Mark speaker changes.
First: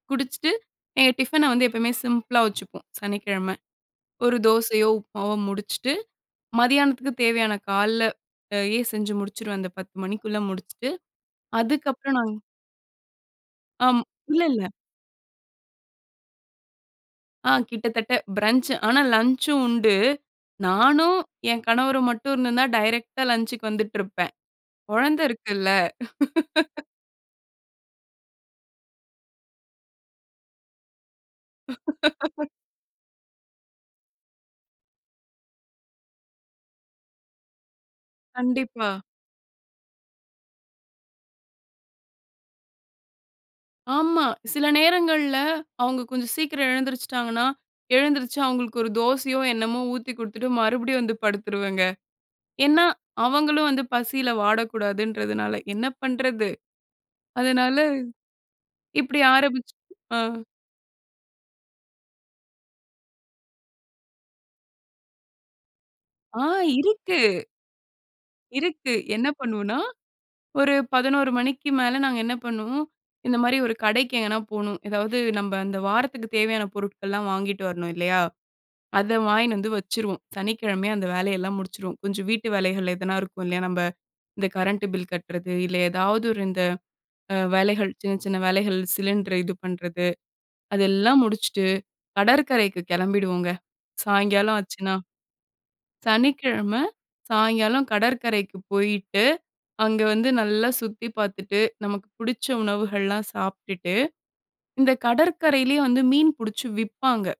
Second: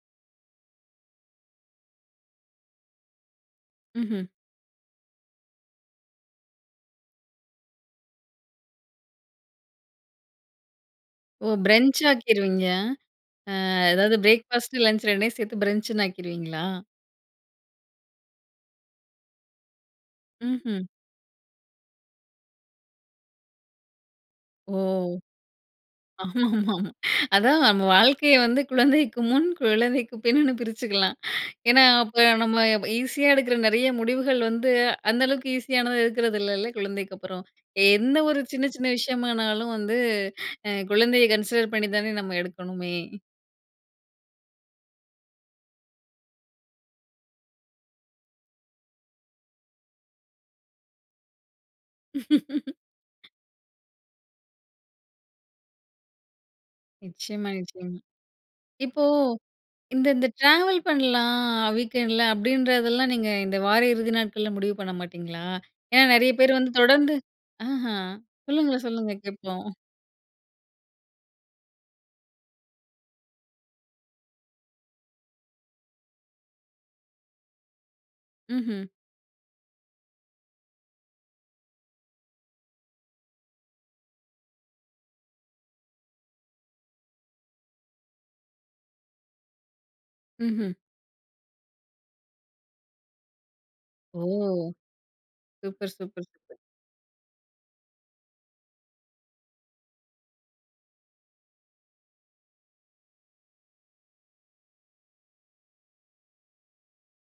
Speaker 1: குடிச்சிட்டு எங்க டிஃபன வந்து எப்பயுமே சிம்பிளா வச்சுப்போம் சனிக்கிழம.
Speaker 2: ம்ஹ்ம்.
Speaker 1: ஒரு தோசையோ, உப்மாவோ முடிச்சுட்டு மதியானத்துக்கு தேவையான கால்ல எ செஞ்சு முடிச்சுருவேன். அந்த 10:00 மணிக்குள்ள முடிச்சுட்டு
Speaker 2: ஓ! பிரன்ச்
Speaker 1: அதுக்கப்புறம் நாங்க
Speaker 2: ஆக்கிருவீங்க? அ
Speaker 1: ஆம்.
Speaker 2: எதாவது
Speaker 1: இல்ல, இல்ல.
Speaker 2: பிரேக்ஃபாஸ்ட்டு லன்ச் 2ஐயும் சேர்த்து பிரன்ச்ன்னு ஆக்கிருவீங்களா?
Speaker 1: ஆ கிட்டத்தட்ட பிரஞ்ச் ஆனா லஞ்ச்சும் உண்டு.
Speaker 2: ம்ஹ்ம்.
Speaker 1: நானும் என் கணவரும் மட்டும் இருந்த தான் டைரக்ட்டா லஞ்ச்க்கு வந்துட்டு இருப்பேன்.
Speaker 2: ஓ!
Speaker 1: குழந்தை இருக்குல்ல.
Speaker 2: ஆமா, ஆமா, ஆமாம். அதான் நம்ம வாழ்க்கையை வந்து குழந்தைக்கு முன் குழந்தைக்கு பின்னுன்னு பிரிச்சுக்கலாம். ஏன்னா அப்ப நம்ம ஈஸியா எடுக்குற நெறைய முடிவுகள் வந்து அந்த அளவுக்கு ஈஸியானது இருக்கறது இல்லல்ல குழந்தைக்கு அப்புறம். எந்த ஒரு சின்ன சின்ன
Speaker 1: கண்டிப்பா.
Speaker 2: விஷயமானாலும் வந்து குழந்தையை கன்சிடர் பண்ணி தானே நம்ம எடுக்கணுமே.
Speaker 1: ஆமா. சில நேரங்கள்ல அவங்க கொஞ்சம் சீக்கிரம் எழுந்திரிச்சுட்டாங்கன்னா, எழுந்திருச்சு அவங்களுக்கு ஒரு தோசையோ என்னமோ ஊத்திக் குடுத்துட்டு மறுபடியும் வந்து படுத்துருவங்க. ஏன்னா, அவங்களும் வந்து பசில வாடக்கூடாதுன்றதுனால என்ன பண்றது.
Speaker 2: நிச்சியமா,
Speaker 1: அதனால
Speaker 2: நிச்சியமா. இப்போ
Speaker 1: இப்டி ஆரம்பிச்சு
Speaker 2: இந்த
Speaker 1: அ.
Speaker 2: இந்த ட்ராவல் பண்லாம் வீக்கெண்டுல அப்டின்றதெல்லாம் நீங்க இந்த வார இறுதி நாட்கள்ல முடிவு பண்ண மாட்டீங்களா? ஏன்னா, நெறைய
Speaker 1: ஆ
Speaker 2: பேரு வந்து தொடர்ந்து
Speaker 1: இருக்கு.
Speaker 2: ஆஹா சொல்லுங்க,
Speaker 1: இருக்கு
Speaker 2: சொல்லுங்க
Speaker 1: என்ன
Speaker 2: கேட்போம்.
Speaker 1: பண்வோன்னா ஒரு 11:00 மணிக்கு மேல நாங்க என்ன பண்ணுவோம். இந்த மாரி ஒரு கடைக்கு எங்கனா போணும். எதாவது நம்ப அந்த வாரத்துக்கு தேவையான பொருட்கள்லாம் வாங்கிட்டு வரணும் இல்லையா?
Speaker 2: ம்ஹம்.
Speaker 1: அத வாங்கினு வந்து வச்சுருவோம். சனிக்கிழமையே அந்த வேலையெல்லாம் முடிச்சிருவோம் கொஞ்சம் வீட்டு வேலைகள் எதுனா இருக்கும் இல்லையா, நம்ம இந்த கரண்ட் பில் கட்டுறது இல்ல ஏதாவது ஒரு இந்த அ வேலைகள் சின்ன சின்ன வேலைகள் சிலிண்டர் இது பண்றது
Speaker 2: ம்ஹ்ம்.
Speaker 1: அதெல்லாம் முடிச்சுட்டு, கடற்கரைக்கு கிளம்பிடுவோங்க.
Speaker 2: ஓ!
Speaker 1: சாயங்காலம் ஆச்சுனா.
Speaker 2: Super super super.
Speaker 1: சனிக்கிழமை சாயங்காலம் கடற்கரைக்கு போயிட்டு, அங்க வந்து நல்லா சுத்தி பார்த்துட்டு நமக்கு புடிச்ச உணவுகள்லாம் சாப்பிட்டுட்டு, இந்த கடற்கரையிலேயே வந்து மீன் புடிச்சு விப்பாங்க.